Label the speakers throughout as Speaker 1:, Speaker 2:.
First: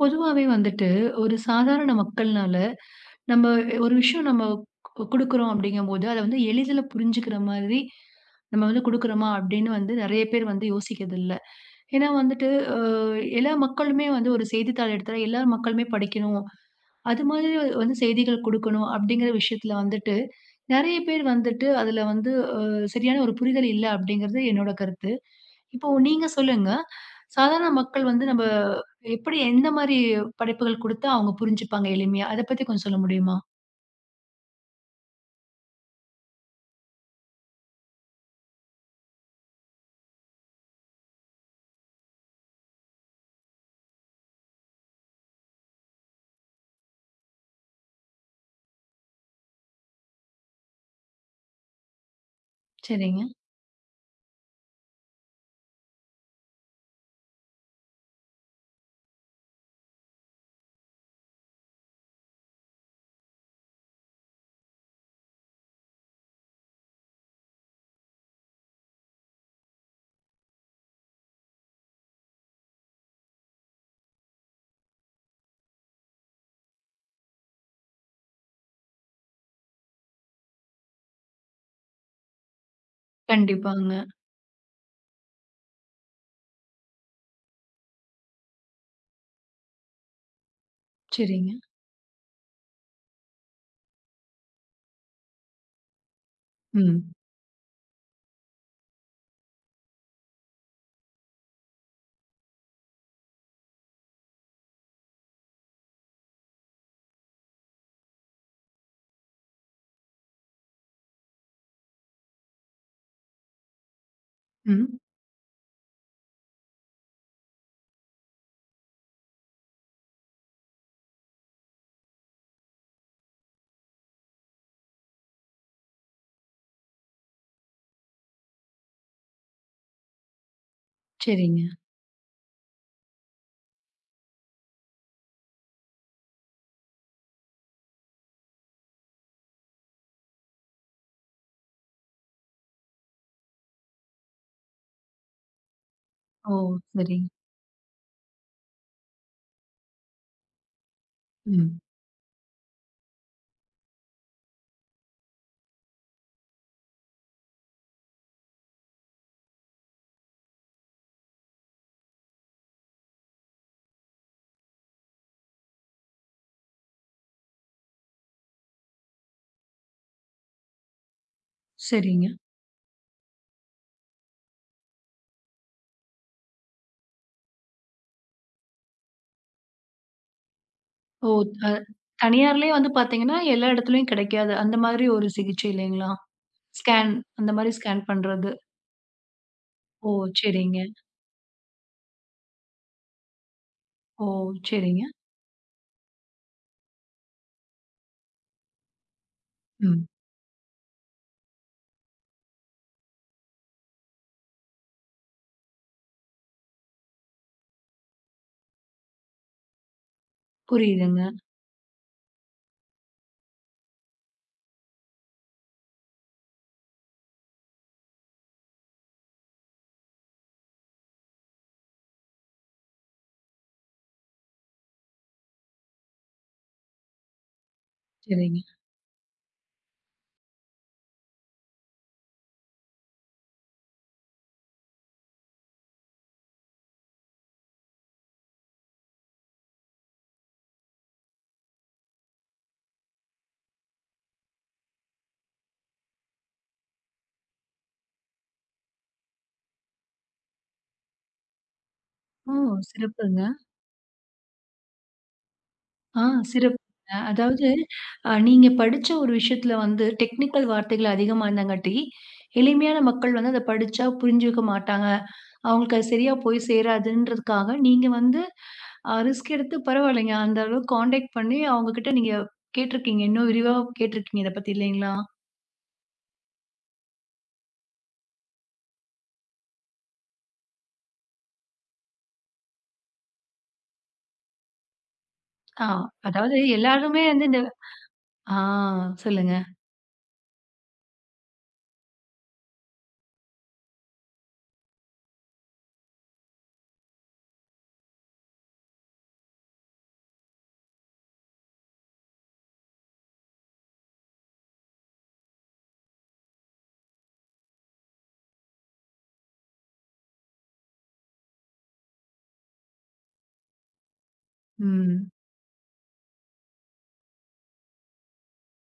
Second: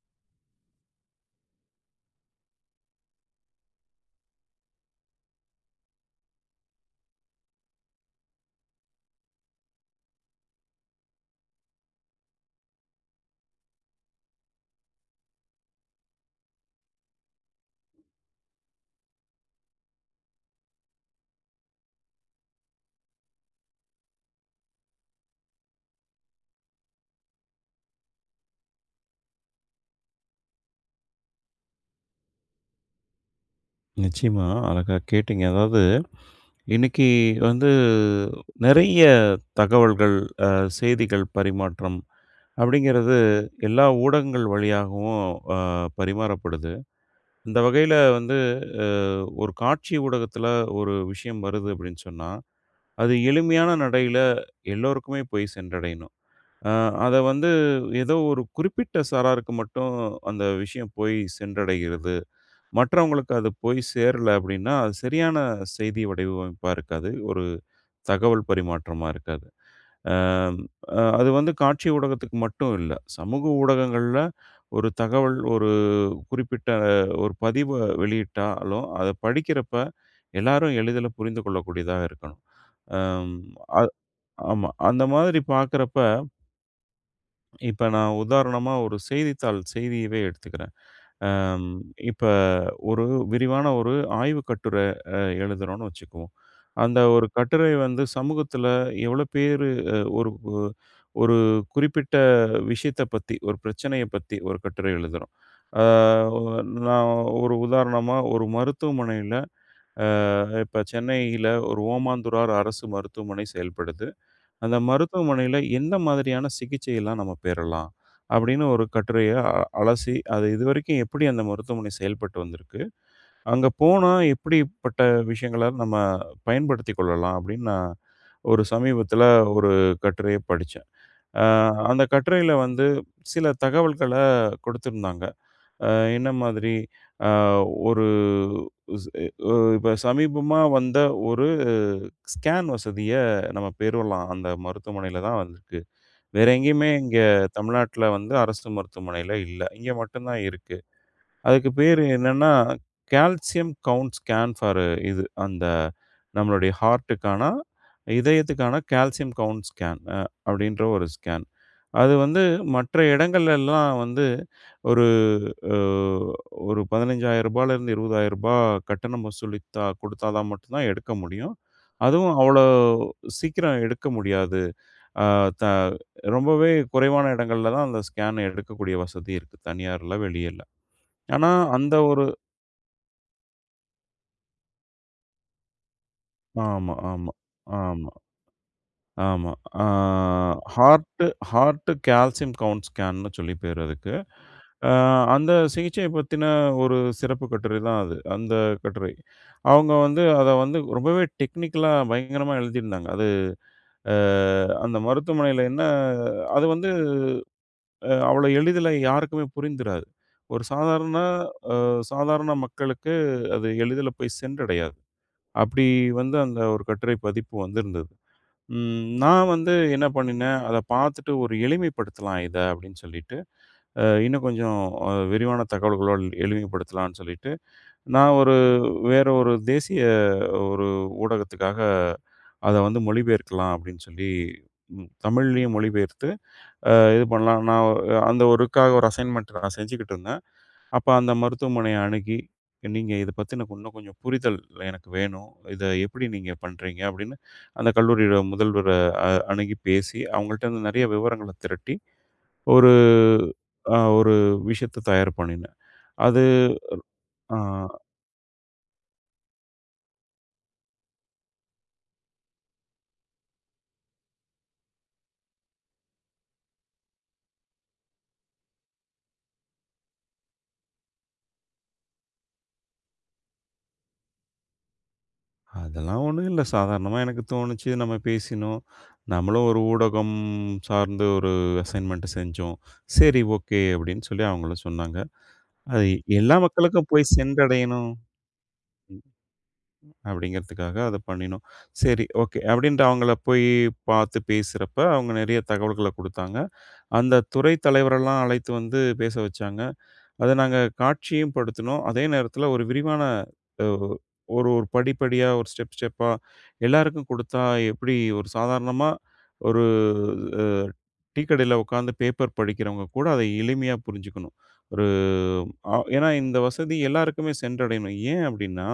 Speaker 1: பொதுவாவே வந்துட்டு, ஒரு சாதாரண மக்கள்னால, நம்ம ஒரு விஷயம் நம்ம குடுக்குறோம் அப்படிங்கும்போது, அத வந்து எளிதில புரிஞ்சுக்கிற மாதிரி, நம்ம வந்து குடுக்குறோமா அப்படின்னு வந்து நெறைய பேர் வந்து யோசிக்கிறதில்ல. ஏன்னா வந்துட்டு, அ எல்லா மக்களுமே வந்து ஒரு செய்தித்தாள் எடுத்தா எல்லா மக்களுமே படிக்கணும். அது மாதிரி வந்து செய்திகள் குடுக்கணும் அப்படிங்கிற விஷயத்துல வந்துட்டு, நெறைய பேர் வந்துட்டு, அதுல வந்து அ சரியான ஒரு புரிதல் இல்ல அப்படிங்கிறது என்னோட கருத்து. இப்போ நீங்க சொல்லுங்க. சாதாரண மக்கள் வந்து நம்ப எப்படி எந்த மாரி படைப்புகள் குடுத்தா அவங்க புரிஞ்சுப்பாங்க எளிமையா? அத பத்தி கொஞ்சம் சொல்ல முடியுமா?
Speaker 2: நிச்சயமா. அழகா கேட்டீங்க. அதாவது இன்னைக்கு வந்து நிறைய தகவல்கள், அ செய்திகள் பரிமாற்றம் அப்படிங்கிறது எல்லா ஊடகங்கள் வழியாகவும் அ பரிமாறப்படுது. இந்த வகையில வந்து அ ஒரு காட்சி ஊடகத்தில ஒரு விஷயம் வருது அப்படின்னு சொன்னா, அது
Speaker 1: சரிங்க.
Speaker 2: எளிமையான நடையில எல்லோருக்குமே போய் சென்றடையணும். அ அத வந்து ஏதோ ஒரு குறிப்பிட்ட சாராருக்கு மட்டும் அந்த விஷயம் போய் சென்றடைகிறது. மற்றவங்களுக்கு அது போய் சேரல அப்படின்னா, அது சரியான செய்தி வடிவமைப்பா இருக்காது. ஒரு தகவல் பரிமாற்றமா இருக்காது. அம் அ அது வந்து காட்சி ஊடகத்துக்கு மட்டும் இல்ல. சமூக ஊடகங்கள்ல ஒரு தகவல் ஒரு குறிப்பிட்ட ஒரு பதிவ வெளியிட்டாலும், அத படிக்கிறப்ப எல்லாரும் எளிதில புரிந்து கொள்ளக்கூடியதா இருக்கணும். அம் அ
Speaker 1: கண்டிப்பாங்க.
Speaker 2: ஆமா. அந்த மாதிரி பார்க்குறப்ப, இப்ப நான் உதாரணமா ஒரு செய்தித்தாள் செய்தியவே எடுத்துக்கிறேன்.
Speaker 1: சரிங்க.
Speaker 2: அம் இப்ப ஒரு விரிவான ஒரு ஆய்வு கட்டுரை எழுதுறோம்னு வச்சுக்குவோம். அந்த
Speaker 1: ம்.
Speaker 2: ஒரு கட்டுரை வந்து சமூகத்தில எவ்வளோ பேரு அ ஒரு ஒ- ஒரு குறிப்பிட்ட விஷயத்த பத்தி, ஒரு பிரச்சனைய பத்தி ஒரு கட்டுரை எழுதுறோம். ஆ நான் ஒரு உதாரணமா ஒரு மருத்துவமனையில இப்ப சென்னையில ஒரு ஓமாந்தூரார் அரசு மருத்துவமனை செயல்படுது. அந்த
Speaker 1: ம்.
Speaker 2: மருத்துவமனையில எந்த மாதிரியான சிகிச்சையெல்லாம் நம்ம பெறலாம்? அப்படின்னு ஒரு கட்டுரைய அலசி, அது இதுவரைக்கும் எப்படி அந்த மருத்துவமனை செயல்பட்டு வந்திருக்கு? அங்க போனா எப்படிப்பட்ட விஷயங்கள நம்ம பயன்படுத்திக் கொள்ளலாம் அப்படின்னு நான் ஒரு சமீபத்தில ஒரு கட்டுரைய படிச்சேன்.
Speaker 1: சரிங்க.
Speaker 2: ம். அந்த கட்டுரையில வந்து சில தகவல்கள கொடுத்திருந்தாங்க. அ என்ன மாதிரி அ ஒரு ஸ் அ இப்ப சமீபமா வந்த ஒரு ஸ்கேன் வசதிய நம்ம பெறலாம். அந்த மருத்துவமனையில தான் வந்திருக்கு. வேற
Speaker 1: ஓ!
Speaker 2: எங்கேயுமே இங்க
Speaker 1: சரிங்க.
Speaker 2: தமிழ்நாட்ல வந்து அரசு மருத்துவமனையில இல்ல. இங்க மட்டும் தான் இருக்கு. அதுக்கு
Speaker 1: ம்.
Speaker 2: பேரு என்னன்னா, கால்சியம் கவுண்ட் ஸ்கேன் ஃபார் இது. அந்த நம்மளுடைய ஹார்ட்டுக்கான, இதயத்துக்கான கால்சியம் கவுண்ட் ஸ்கேன் அப்படின்ற ஒரு ஸ்கேன். அது வந்து மற்ற இடங்கள்லலாம் வந்து ஒரு அ ஒரு ரூ. 15,000லேருந்து ரூ. 20,000 கட்டணம் வசூலித்தா குடுத்தா தான் மட்டும் தான் எடுக்க முடியும்.
Speaker 1: சரிங்க.
Speaker 2: அதுவும் அவ்வளோ சீக்கிரம் எடுக்க முடியாது. அ த ரொம்பவே குறைவான இடங்கள்ல தான் அந்த ஸ்கேன் எடுக்கக்கூடிய வசதி இருக்கு. தனியார்ல, வெளியில.
Speaker 1: ஓ!
Speaker 2: ஆனா,
Speaker 1: அ
Speaker 2: அந்த ஒரு
Speaker 1: தனியார்லயே வந்து பார்த்தீங்கன்னா, எல்லா இடத்துலயும் கிடைக்காது. அந்த மாதிரி ஒரு சிகிச்சை இல்லைங்களா?
Speaker 2: ஆமா,
Speaker 1: ஸ்கேன்
Speaker 2: ஆமா,
Speaker 1: அந்த மாரி ஸ்கேன்
Speaker 2: ஆமா,
Speaker 1: பண்றது.
Speaker 2: ஆமா. ஆ
Speaker 1: ஓ! சரிங்க.
Speaker 2: ஹார்ட்டு ஹார்ட்டு கால்சியம் கவுண்ட் ஸ்கேன்னு சொல்லி பேரு அதுக்கு.
Speaker 1: ஓ!
Speaker 2: ஆ
Speaker 1: சரிங்க.
Speaker 2: அந்த சிகிச்சைய பத்தின ஒரு சிறப்பு கட்டுரை தான் அது. அந்த கட்டுரை. அவங்க
Speaker 1: ம்.
Speaker 2: வந்து அத வந்து ரொம்பவே டெக்னிக்கலா பயங்கரமா எழுதியிருந்தாங்க. அது அ அந்த மருத்துவமனையில என்ன அது வந்து அவ்வளோ எளிதில யாருக்குமே புரிந்துராது. ஒரு சாதாரண
Speaker 1: புரியுதுங்க.
Speaker 2: அ சாதாரண மக்களுக்கு அது எளிதில போய் சென்றடையாது. அப்படி வந்து அந்த ஒரு கட்டுரை பதிப்பு வந்திருந்தது. நான் வந்து என்ன பண்ணினேன், அத பார்த்துட்டு ஒரு எளிமைப்படுத்தலாம் இத அப்படின்னு சொல்லிட்டு, இன்னும் கொஞ்சம் விரிவான தகவல்களோட எளிமைப்படுத்தலாம்னு சொல்லிட்டு, நான் ஒரு
Speaker 1: சரிங்க.
Speaker 2: வேற ஒரு தேசிய ஒரு ஊடகத்துக்காக அத வந்து மொழிபெயர்க்கலாம் அப்படின்னு சொல்லி தமிழ்லயும் மொழிபெயர்த்து இது பண்ணலாம். அந்த ஒர்க்காக ஒரு அசைன்மென்ட் நான் செஞ்சுகிட்டு இருந்தேன். அப்ப அந்த மருத்துவமனைய அணுகி, நீங்க இத பத்தின இன்னும் கொஞ்சம் புரிதல் எனக்கு வேணும். இத எப்படி நீங்க பண்றீங்க? அப்படின்னு அந்த கல்லூரியோட முதல்வர அணுகி பேசி, அவங்கள்ட்ட இருந்து நெறைய விவரங்கள திரட்டி,
Speaker 1: ஓ!
Speaker 2: ஒரு
Speaker 1: சிறப்புங்க.
Speaker 2: ஒரு விஷயத்த தயார் பண்ணினேன்.
Speaker 1: ஆ
Speaker 2: அது
Speaker 1: சிறப்புங்க.
Speaker 2: ஆ
Speaker 1: அதாவது நீங்க படிச்ச ஒரு விஷயத்துல வந்து டெக்னிக்கல் வார்த்தைகள் அதிகமா இருந்தாங்காட்டி, எளிமையான மக்கள் வந்து அத படிச்சா புரிஞ்சுக்க மாட்டாங்க. அவங்களுக்கு அது சரியா போய் சேராதுன்றதுக்காக, நீங்க வந்து ரிஸ்க் எடுத்து பரவாயில்லைங்க. அந்த அளவுக்கு கான்டாக்ட் பண்ணி அவங்க கிட்ட நீங்க கேட்டிருக்கீங்க. இன்னும் விரிவா கேட்டிருக்கீங்க இத பத்தி இல்லைங்களா?
Speaker 2: அதெல்லாம் ஒண்ணும் இல்ல. சாதாரணமா எனக்கு தோணுச்சு. நம்ம பேசினோம். நம்மளும் ஒரு ஊடகம் சார்ந்து ஒரு அசைன்மென்ட் செஞ்சோம். சரி, ஓகே அப்படின்னு சொல்லி அவங்களும் சொன்னாங்க.
Speaker 1: ஆ
Speaker 2: அது எல்லா
Speaker 1: அதாவது
Speaker 2: மக்களுக்கும்
Speaker 1: எல்லாருமே
Speaker 2: போய்
Speaker 1: வந்து இந்த
Speaker 2: சென்றடையணும்.
Speaker 1: ஆ சொல்லுங்க.
Speaker 2: அப்படிங்கிறதுக்காக அத பண்ணினோம். சரி, ஓகே. அப்படின்ட்டு அவங்கள போய் பார்த்து பேசுறப்ப, அவங்க நெறைய தகவல்கள குடுத்தாங்க. அந்த துறை தலைவரெல்லாம் அழைத்து வந்து பேச வச்சாங்க. அத நாங்க காட்சியும் படுத்துனோம். அதே நேரத்தில ஒரு விரிவான அ ஒரு ஒரு படிப்படியா, ஒரு ஸ்டெப் ஸ்டெப்பா எல்லாருக்கும் குடுத்தா எப்படி ஒரு சாதாரணமா ஒரு அ டீ கடையில உட்காந்து பேப்பர் படிக்கிறவங்க கூட அதை எளிமையா புரிஞ்சுக்கணும். ஒரு
Speaker 1: ம்.
Speaker 2: அ ஏன்னா இந்த வசதி எல்லாருக்குமே சென்றடையணும். ஏன் அப்படின்னா,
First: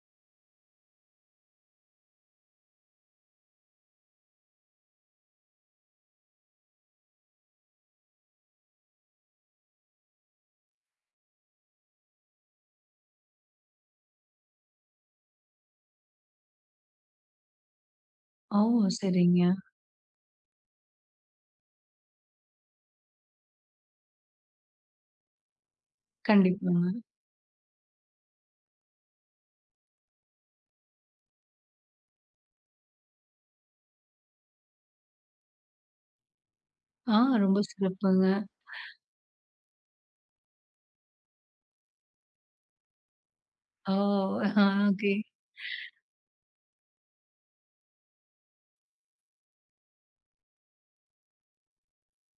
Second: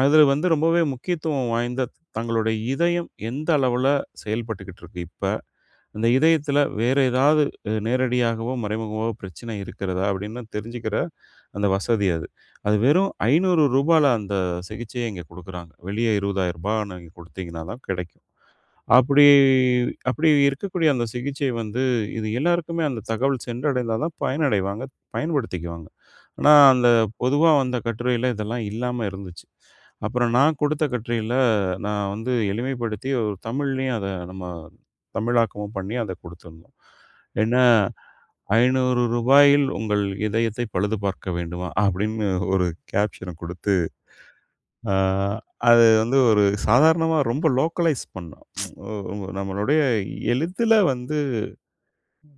Speaker 2: அதுல வந்து ரொம்பவே முக்கியத்துவம் வாய்ந்த தங்களுடைய இதயம் எந்த அளவுல செயல்பட்டுக்கிட்டு இருக்கு இப்ப. அந்த இதயத்துல வேற ஏதாவது நேரடியாகவோ, மறைமுகமாவோ பிரச்சனை இருக்கிறதா? அப்படின்னு தெரிஞ்சுக்கிற அந்த வசதி அது. அது வெறும் ரூ. 500ல அந்த சிகிச்சைய இங்க குடுக்குறாங்க. வெளிய ரூ. 20,000 நீங்க குடுத்தீங்கன்னா தான் கிடைக்கும்.
Speaker 1: ஓ!
Speaker 2: அப்படி
Speaker 1: சரிங்க.
Speaker 2: அப்படி இருக்கக்கூடிய அந்த சிகிச்சை வந்து, இது எல்லாருக்குமே அந்த தகவல் சென்றடைந்தா தான் பயனடைவாங்க, பயன்படுத்திக்குவாங்க. ஆனா,
Speaker 1: கண்டிப்பாங்க.
Speaker 2: அந்த பொதுவா வந்த கட்டுரையில இதெல்லாம் இல்லாம இருந்துச்சு. அப்புறம் நான் குடுத்த கட்டுரையில, நான் வந்து எளிமைப்படுத்தி ஒரு தமிழ்லயும் அத நம்ம தமிழாக்கமும் பண்ணி அத குடுத்துருந்தோம்.
Speaker 1: ஆ
Speaker 2: என்ன
Speaker 1: ரொம்ப
Speaker 2: ரூ.
Speaker 1: சிறப்புங்க.
Speaker 2: 500 ரூபாயில் உங்கள் இதயத்தை பழுது பார்க்க வேண்டுமா? அப்படின்னு ஒரு கேப்ஷன குடுத்து
Speaker 1: ஓ! ஆ
Speaker 2: ஆ
Speaker 1: ஓகே.
Speaker 2: அது வந்து ஒரு சாதாரணமா ரொம்ப லோக்கலைஸ் பண்ணோம். ரொம்ப நம்மளுடைய எழுத்துல வந்து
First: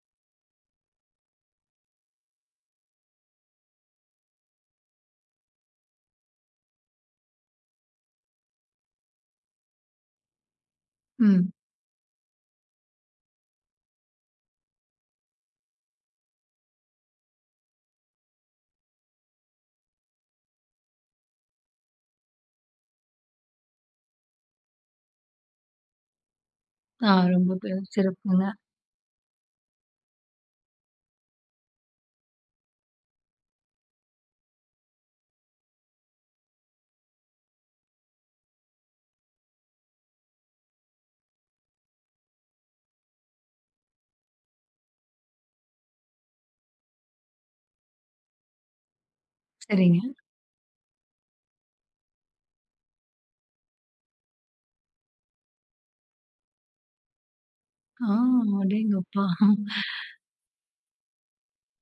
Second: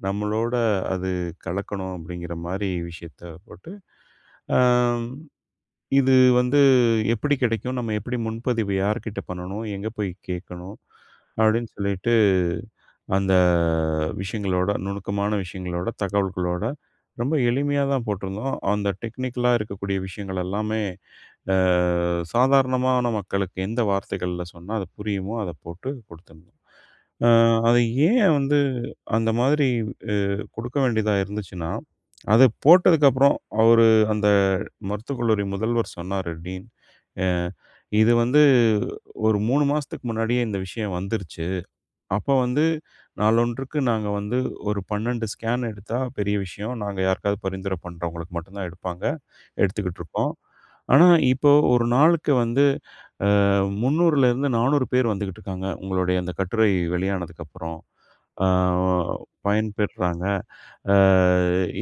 Speaker 2: நம்மளோட அது கலக்கணும் அப்படிங்கிற மாரி விஷயத்த போட்டு, ஆம் இது வந்து எப்படி கிடைக்கும்? நம்ம எப்படி முன்பதிவு யார்கிட்ட பண்ணணும்? எங்க போய் கேட்கணும்?
Speaker 1: ம்.
Speaker 2: அப்படின்னு சொல்லிட்டு அந்த விஷயங்களோட, நுணுக்கமான விஷயங்களோட, தகவல்களோட ரொம்ப எளிமையா தான் போட்டிருந்தோம். அந்த டெக்னிக்கலா இருக்கக்கூடிய விஷயங்கள் எல்லாமே அ சாதாரணமான மக்களுக்கு எந்த வார்த்தைகள்ல சொன்னா அது புரியுமோ, அத போட்டு குடுத்துடணும்.
Speaker 1: ஆ
Speaker 2: அ
Speaker 1: ரொம்ப
Speaker 2: அது ஏன்
Speaker 1: சிறப்புங்க.
Speaker 2: வந்து அந்த மாதிரி அ குடுக்க வேண்டியதா இருந்துச்சுன்னா, அது போட்டதுக்கப்புறம் அவரு அந்த மருத்துவக் கல்லூரி முதல்வர் சொன்னாரு, டீன். அ "இது வந்து ஒரு 3 மாசத்துக்கு முன்னாடியே இந்த விஷயம் வந்துருச்சு. அப்ப வந்து நாளொன்றுக்கு நாங்க வந்து ஒரு 12 ஸ்கேன் எடுத்தா பெரிய விஷயம். நாங்க யாருக்காவது பரிந்துரை பண்றவங்களுக்கு மட்டும் தான் எடுப்பாங்க.
Speaker 1: சரிங்க.
Speaker 2: எடுத்துக்கிட்டு இருக்கோம். ஆனா இப்போ ஒரு நாளுக்கு வந்து" 300லேருந்து 400 பேர் வந்துகிட்டு இருக்காங்க. உங்களுடைய அந்த கட்டுரை வெளியானதுக்கப்புறம்.
Speaker 1: ஆ
Speaker 2: ஆ
Speaker 1: அடேங்கப்பா!
Speaker 2: பயன்பெறுறாங்க. ஆ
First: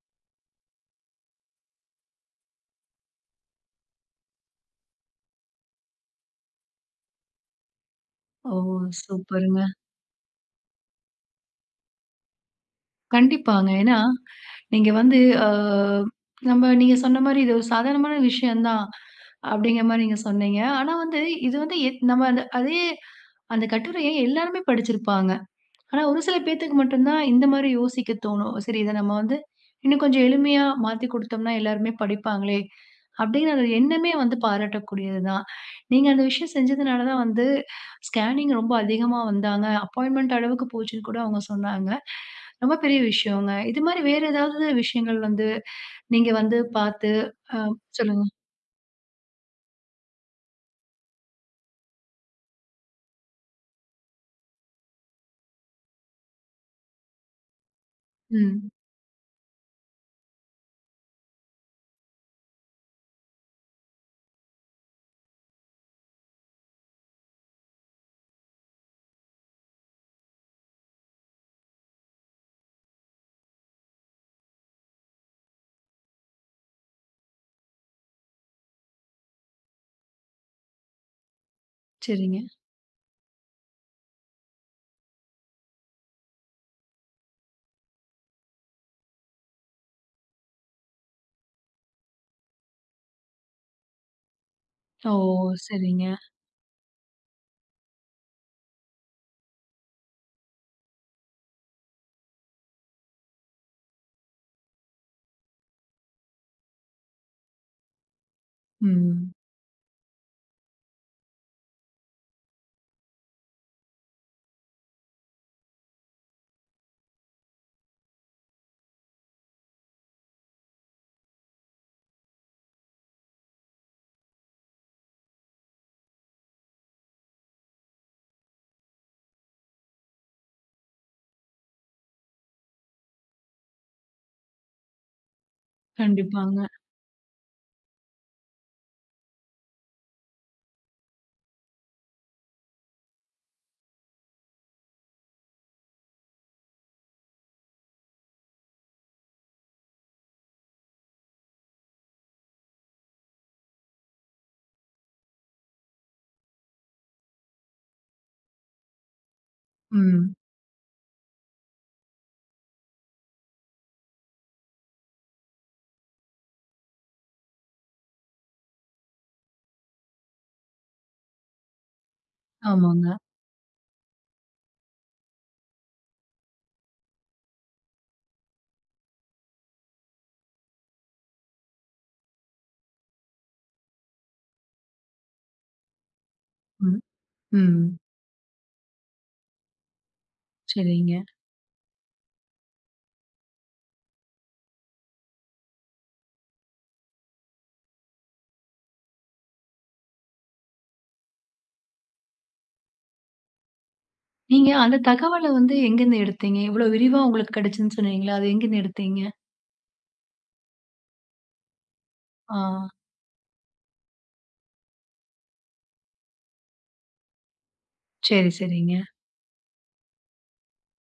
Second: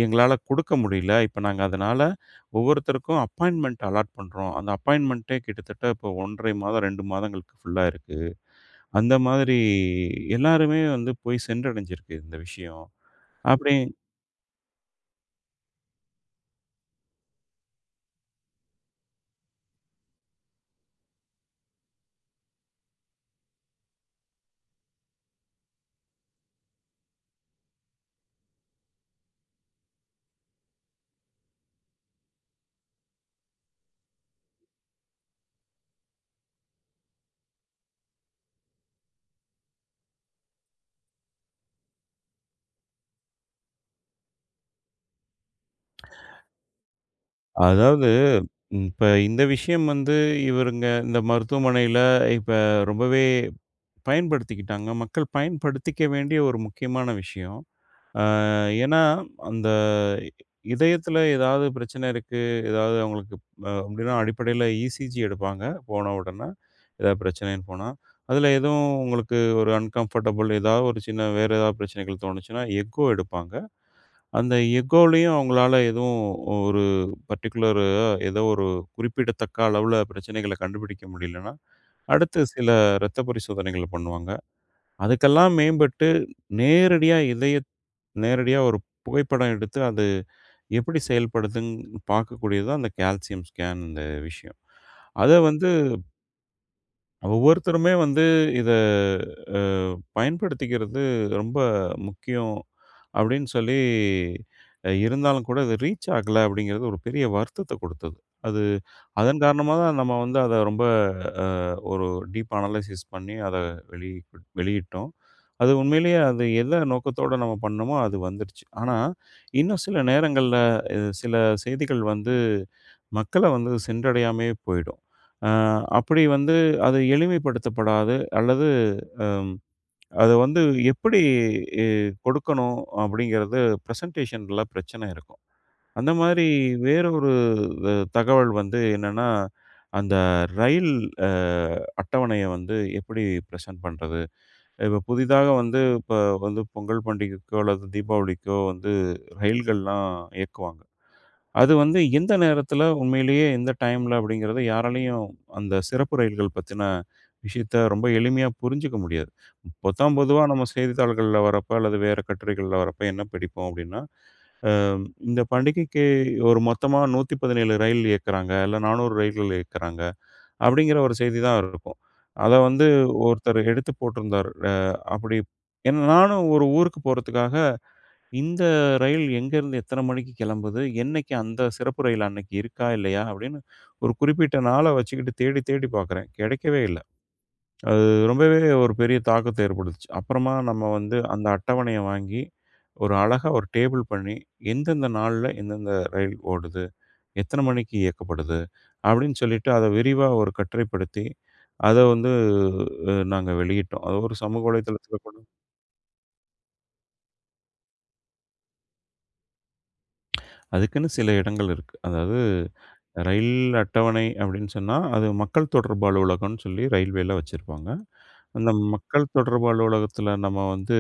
Speaker 2: எங்களால குடுக்க முடியல. இப்ப நாங்க அதனால ஒவ்வொருத்தருக்கும் அப்பாயின்ட்மென்ட் அலாட் பண்றோம். அந்த அப்பாயின்ட்மென்ட்டே கிட்டத்தட்ட இப்போ 1 1/2 மாதம், 2 மாதங்களுக்கு ஃபுல்லா இருக்கு.
Speaker 1: ஓ!
Speaker 2: அந்த மாதிரி
Speaker 1: சூப்பருங்க.
Speaker 2: எல்லாருமே வந்து போய் சென்றடைஞ்சிருக்கு இந்த விஷயம்.
Speaker 1: கண்டிப்பாங்க.
Speaker 2: அப்படி
Speaker 1: ஏன்னா, நீங்க வந்து அ நம்ம நீங்க சொன்ன மாரி இது ஒரு சாதாரணமான விஷயம் தான், அப்படிங்கிற மாரி நீங்க சொன்னீங்க. ஆனா வந்து, இது வந்து நம்ம அந்த அதே அந்த கட்டுரைய எல்லாருமே படிச்சிருப்பாங்க. ஆனா, ஒரு சில பேத்துக்கு மட்டும் தான் இந்த மாரி யோசிக்க தோணும். சரி இத நம்ம வந்து இன்னும் கொஞ்சம் எளிமையா மாத்தி குடுத்தோம்னா எல்லாருமே படிப்பாங்களே! அப்டிங்கிற அந்த எண்ணமே வந்து பாராட்டக்கூடியது தான். நீங்க அந்த விஷயம் செஞ்சதுனால தான் வந்து ஸ்கேனிங் ரொம்ப அதிகமா வந்தாங்க. அப்பாயின்ட்மென்ட் அளவுக்கு போச்சுன்னு கூட அவங்க சொன்னாங்க. ரொம்ப பெரிய விஷயங்க. இது மாரி வேற ஏதாவது விஷயங்கள் வந்து நீங்க வந்து பார்த்து அ
Speaker 2: அதாவது
Speaker 1: சொல்லுங்க.
Speaker 2: இப்ப இந்த விஷயம் வந்து இவருங்க இந்த மருத்துவமனையில இப்ப ரொம்பவே பயன்படுத்திக்கிட்டாங்க. மக்கள் பயன்படுத்திக்க வேண்டிய ஒரு முக்கியமான விஷயம். அ
Speaker 1: ம்.
Speaker 2: ஏன்னா, அந்த இதயத்தில ஏதாவது பிரச்சனை இருக்கு, ஏதாவது அவங்களுக்கு அப்படின்னா அடிப்படையில இசிஜி எடுப்பாங்க, போன உடனே. ஏதாவது பிரச்சனைன்னு போனா. அதில எதுவும் உங்களுக்கு ஒரு அன்கம்ஃபர்டபுள் ஏதாவது ஒரு சின்ன வேறு ஏதாவது பிரச்சனைகள் தோணுச்சுன்னா, எக்கோ எடுப்பாங்க. அந்த எக்கோலயும் அவங்களால எதுவும் ஒரு பர்ட்டிகுலர் ஏதோ ஒரு குறிப்பிடத்தக்க அளவுல பிரச்சனைகள கண்டுபிடிக்க முடியலன்னா,
Speaker 1: சரிங்க.
Speaker 2: அடுத்து சில இரத்த பரிசோதனைகள பண்ணுவாங்க. அதுக்கெல்லாம் மேம்பட்டு, நேரடியா இதய நேரடியா ஒரு புகைப்படம் எடுத்து, அது எப்படி செயல்படுதுன்னு பார்க்கக்கூடியது தான் அந்த கால்சியம் ஸ்கேன் இந்த விஷயம்.
Speaker 1: ஓ!
Speaker 2: அத வந்து
Speaker 1: சரிங்க.
Speaker 2: ஒவ்வொருத்தருமே வந்து இத அ பயன்படுத்திக்கிறது ரொம்ப முக்கியம் அப்படின்னு சொல்லி, இருந்தாலும் கூட அது ரீச் ஆகல அப்படிங்கிறது ஒரு பெரிய வருத்தத்த குடுத்தது. அது
Speaker 1: ம்.
Speaker 2: அதன் காரணமா தான் நம்ம வந்து அத ரொம்ப அ ஒரு டீப் அனலைசிஸ் பண்ணி அத வெளி வெளியிட்டோம். அது உண்மையிலேயே அது எந்த நோக்கத்தோட நம்ம பண்ணோமோ அது வந்துருச்சு. ஆனா, இன்னும் சில நேரங்கள்ல சில செய்திகள் வந்து மக்கள வந்து சென்றடையாமயே போயிடும். அ அப்படி வந்து அது எளிமைப்படுத்தப்படாது அல்லது அத வந்து எப்படி இ கொடுக்கணும் அப்படிங்கிறது பிரசன்டேஷன்ல பிரச்சனை இருக்கும். அந்த மாதிரி
Speaker 1: கண்டிப்பாங்க.
Speaker 2: வேறொரு தகவல் வந்து என்னன்னா, அந்த ரயில் அ அட்டவணைய வந்து எப்படி பிரசன்ட் பண்றது? இப்ப புதிதாக வந்து இப்ப வந்து பொங்கல் பண்டிகைக்கோ அல்லது தீபாவளிக்கோ வந்து ரயில்கள்லாம் இயக்குவாங்க. அது வந்து எந்த நேரத்துல, உண்மையிலேயே எந்த டைம்ல அப்படிங்கிறத யாராலயும் அந்த சிறப்பு ரயில்கள் பத்தின விஷயத்த ரொம்ப எளிமையா புரிஞ்சுக்க முடியாது. பொத்தாம்
Speaker 1: ம்.
Speaker 2: பொதுவா நம்ம செய்தித்தாள்கள்ல வரப்ப, அல்லது வேற கட்டுரைகள்ல வரப்ப என்ன படிப்போம் அப்படின்னா, அ இந்த பண்டிகைக்கு ஒரு மொத்தமா 117 ரயில் இயக்குறாங்க, இல்ல 400 ரயில்கள் இயக்குறாங்க அப்படிங்கிற ஒரு செய்தி தான் இருக்கும். அத வந்து
Speaker 1: ஆமாங்க.
Speaker 2: ஒருத்தர் எடுத்து போட்டிருந்தார். அப்படி ஏன்னா நானும் ஒரு ஊருக்கு போறதுக்காக இந்த ரயில் எங்கேருந்து எத்தனை மணிக்கு கிளம்புது? என்னைக்கு அந்த சிறப்பு ரயில் அன்னைக்கு இருக்கா? இல்லையா? அப்படின்னு ஒரு குறிப்பிட்ட நாள வச்சுக்கிட்டு தேடி தேடி பார்க்குறேன். கிடைக்கவே இல்ல.
Speaker 1: ம். ம்.
Speaker 2: அது ரொம்பவே ஒரு பெரிய தாக்கத்த ஏற்படுத்துச்சு. அப்புறமா நம்ம வந்து
Speaker 1: சரிங்க.
Speaker 2: அந்த அட்டவணைய வாங்கி, ஒரு அழகா ஒரு டேபிள் பண்ணி, எந்தெந்த நாள்ல எந்தெந்த ரயில் ஓடுது? எத்தனை மணிக்கு இயக்கப்படுது? அப்படின்னு சொல்லிட்டு அத விரிவா ஒரு கட்டுரைப்படுத்தி, அத வந்து நாங்க வெளியிட்டோம். அது ஒரு சமூக
Speaker 1: நீங்க அந்த
Speaker 2: வலைதளத்தில கூட
Speaker 1: தகவல வந்து எங்கேருந்து எடுத்தீங்க? இவ்வளோ விரிவா உங்களுக்கு கிடைச்சுதுன்னு சொன்னீங்களே, அது எங்கேருந்து எடுத்தீங்க?
Speaker 2: அதுக்குன்னு சில இடங்கள் இருக்கு. அதாவது
Speaker 1: ஆ.
Speaker 2: ரயில் அட்டவணை அப்படின்னு சொன்னா, அது மக்கள் தொடர்பு அலுவலகம்னு சொல்லி ரயில்வேல வச்சிருப்பாங்க.
Speaker 1: சரி,
Speaker 2: அந்த
Speaker 1: சரிங்க.
Speaker 2: மக்கள் தொடர்பு அலுவலகத்துல நம்ம வந்து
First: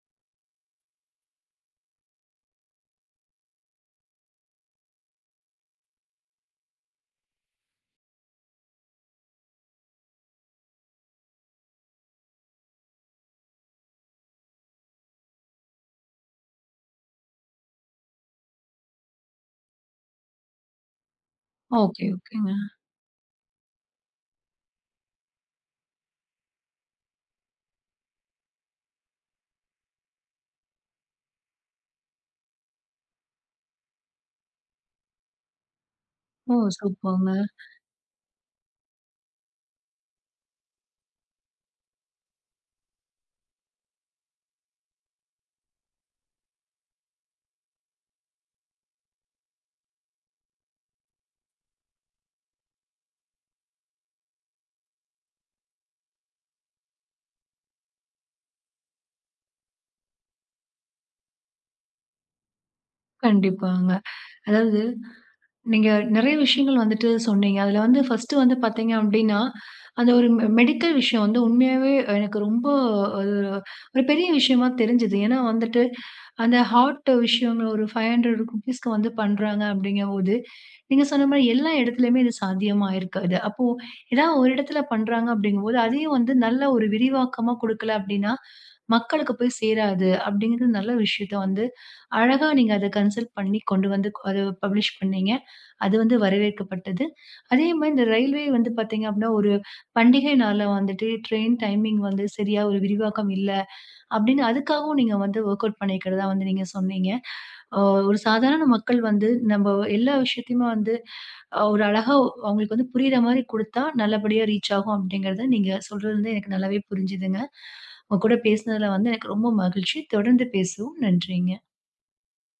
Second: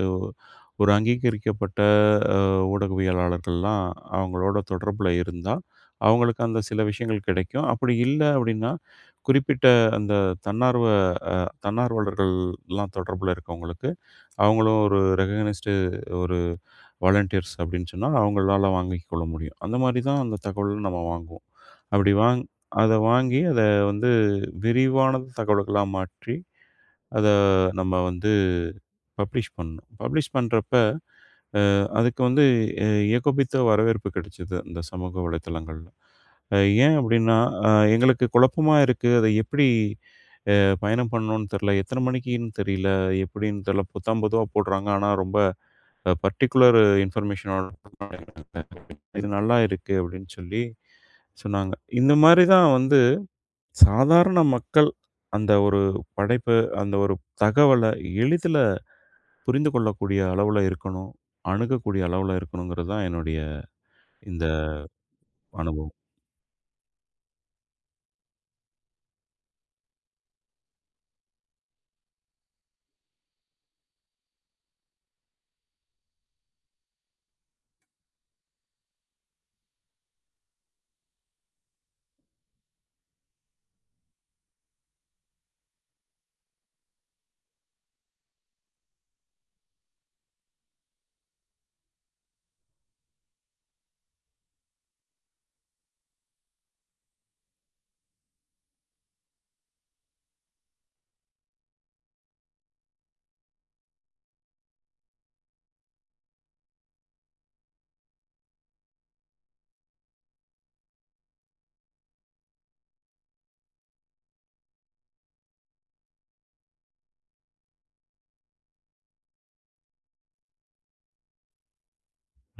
Speaker 2: அ ஒரு அங்கீகரிக்கப்பட்ட அ ஊடகவியலாளர்கள்லாம் அவங்களோட தொடர்புல இருந்தா, அவங்களுக்கு அந்த சில விஷயங்கள் கிடைக்கும். அப்படி இல்ல அப்படின்னா, குறிப்பிட்ட அந்த தன்னார்வ தன்னார்வலர்கள்லாம் தொடர்புல இருக்கவங்களுக்கு, அவங்களும் ஒரு ரெககனைஸ்டு ஒரு வாலண்டியர்ஸ் அப்படின்னு சொன்னா, அவங்களால வாங்கிக் கொள்ள முடியும். அந்த மாரி தான் அந்த தகவல நம்ம வாங்குவோம்.
Speaker 1: ஓகே,
Speaker 2: அப்படி வாங்
Speaker 1: ஓகேங்க.
Speaker 2: அத வாங்கி அத வந்து விரிவான தகவல்களா மாற்றி, அத நம்ம வந்து பப்ளிஷ் பண்ணணும். பப்ளிஷ் பண்றப்ப அதுக்கு வந்து எ ஏகோபித்த வரவேற்பு கிடைச்சது அந்த சமூக வலைத்தளங்கள்ல.
Speaker 1: ஓ!
Speaker 2: அ ஏன்
Speaker 1: சூப்பர்ங்க.
Speaker 2: அப்படின்னா, எங்களுக்கு குழப்பமா இருக்கு. அத எப்படி பயணம் பண்ணணும்னு தெரியல. எத்தன மணிக்குன்னு தெரியல. எப்படின்னு தெரியல. புத்தாம், புதுவா போடுறாங்க. ஆனா ரொம்ப பர்ட்டிகுலர் இன்ஃபர்மேஷனோட இது நல்லா இருக்கு அப்படின்னு சொல்லி சொன்னாங்க. இந்த மாரி தான் வந்து சாதாரண மக்கள் அந்த ஒரு படைப்ப, அந்த ஒரு தகவல எளிதில புரிந்து கொள்ளக்கூடிய அளவுல இருக்கணும். அணுகக்கூடிய அளவுல இருக்கணுங்கிறது தான் என்னுடைய
Speaker 1: கண்டிப்பாங்க.
Speaker 2: இந்த
Speaker 1: அதாவது நீங்க
Speaker 2: அனுபவம்.
Speaker 1: நிறைய விஷயங்கள் வந்துட்டு சொன்னீங்க. அதுல வந்து ஃபர்ஸ்ட்டு வந்து பார்த்தீங்க அப்டின்னா, அந்த ஒரு மெடிக்கல் விஷயம் வந்து உண்மையாவே எனக்கு ரொம்ப அது ஒரு பெரிய விஷயமா தெரிஞ்சது. ஏன்னா வந்துட்டு, அந்த ஹார்ட் விஷயங்கள் ஒரு ரூ. 500க்கு வந்து பண்றாங்க அப்டிங்கம்போது, நீங்க சொன்ன மாரி எல்லா இடத்துலயுமே இது சாத்தியமா இருக்காது. அப்போ ஏதாவது ஒரு இடத்துல பண்றாங்க அப்டிங்கும்போது, அதையும் வந்து நல்ல ஒரு விரிவாக்கமா குடுக்கல அப்டின்னா, மக்களுக்கு போய் சேராது அப்டிங்கிறது நல்ல விஷயத்த வந்து அழகா நீங்க அத கன்சல்ட் பண்ணி கொண்டு வந்து அத பப்ளிஷ் பண்ணீங்க. அது வந்து வரவேற்கப்பட்டது. அதே மாரி இந்த ரயில்வே வந்து பார்த்தீங்க அப்டின்னா, ஒரு பண்டிகை நாள்ல வந்துட்டு ட்ரெயின் டைமிங் வந்து சரியா ஒரு விரிவாக்கம் இல்ல அப்டின்னு அதுக்காகவும் நீங்க வந்து வொர்க் அவுட் பண்ணிக்கிறதா வந்து நீங்க சொன்னீங்க. அ ஒரு சாதாரண மக்கள் வந்து நம்ம எல்லா விஷயத்தையுமே வந்து ஒரு அழகா அவங்களுக்கு வந்து புரியிற மாரி குடுத்தா நல்லபடியா ரீச் ஆகும் அப்டிங்கிறத நீங்க சொல்றது வந்து எனக்கு நல்லாவே புரிஞ்சுதுங்க. உங்க கூட பேசினதுல வந்து எனக்கு ரொம்ப மகிழ்ச்சி. தொடர்ந்து பேசுவோம். நன்றிங்க.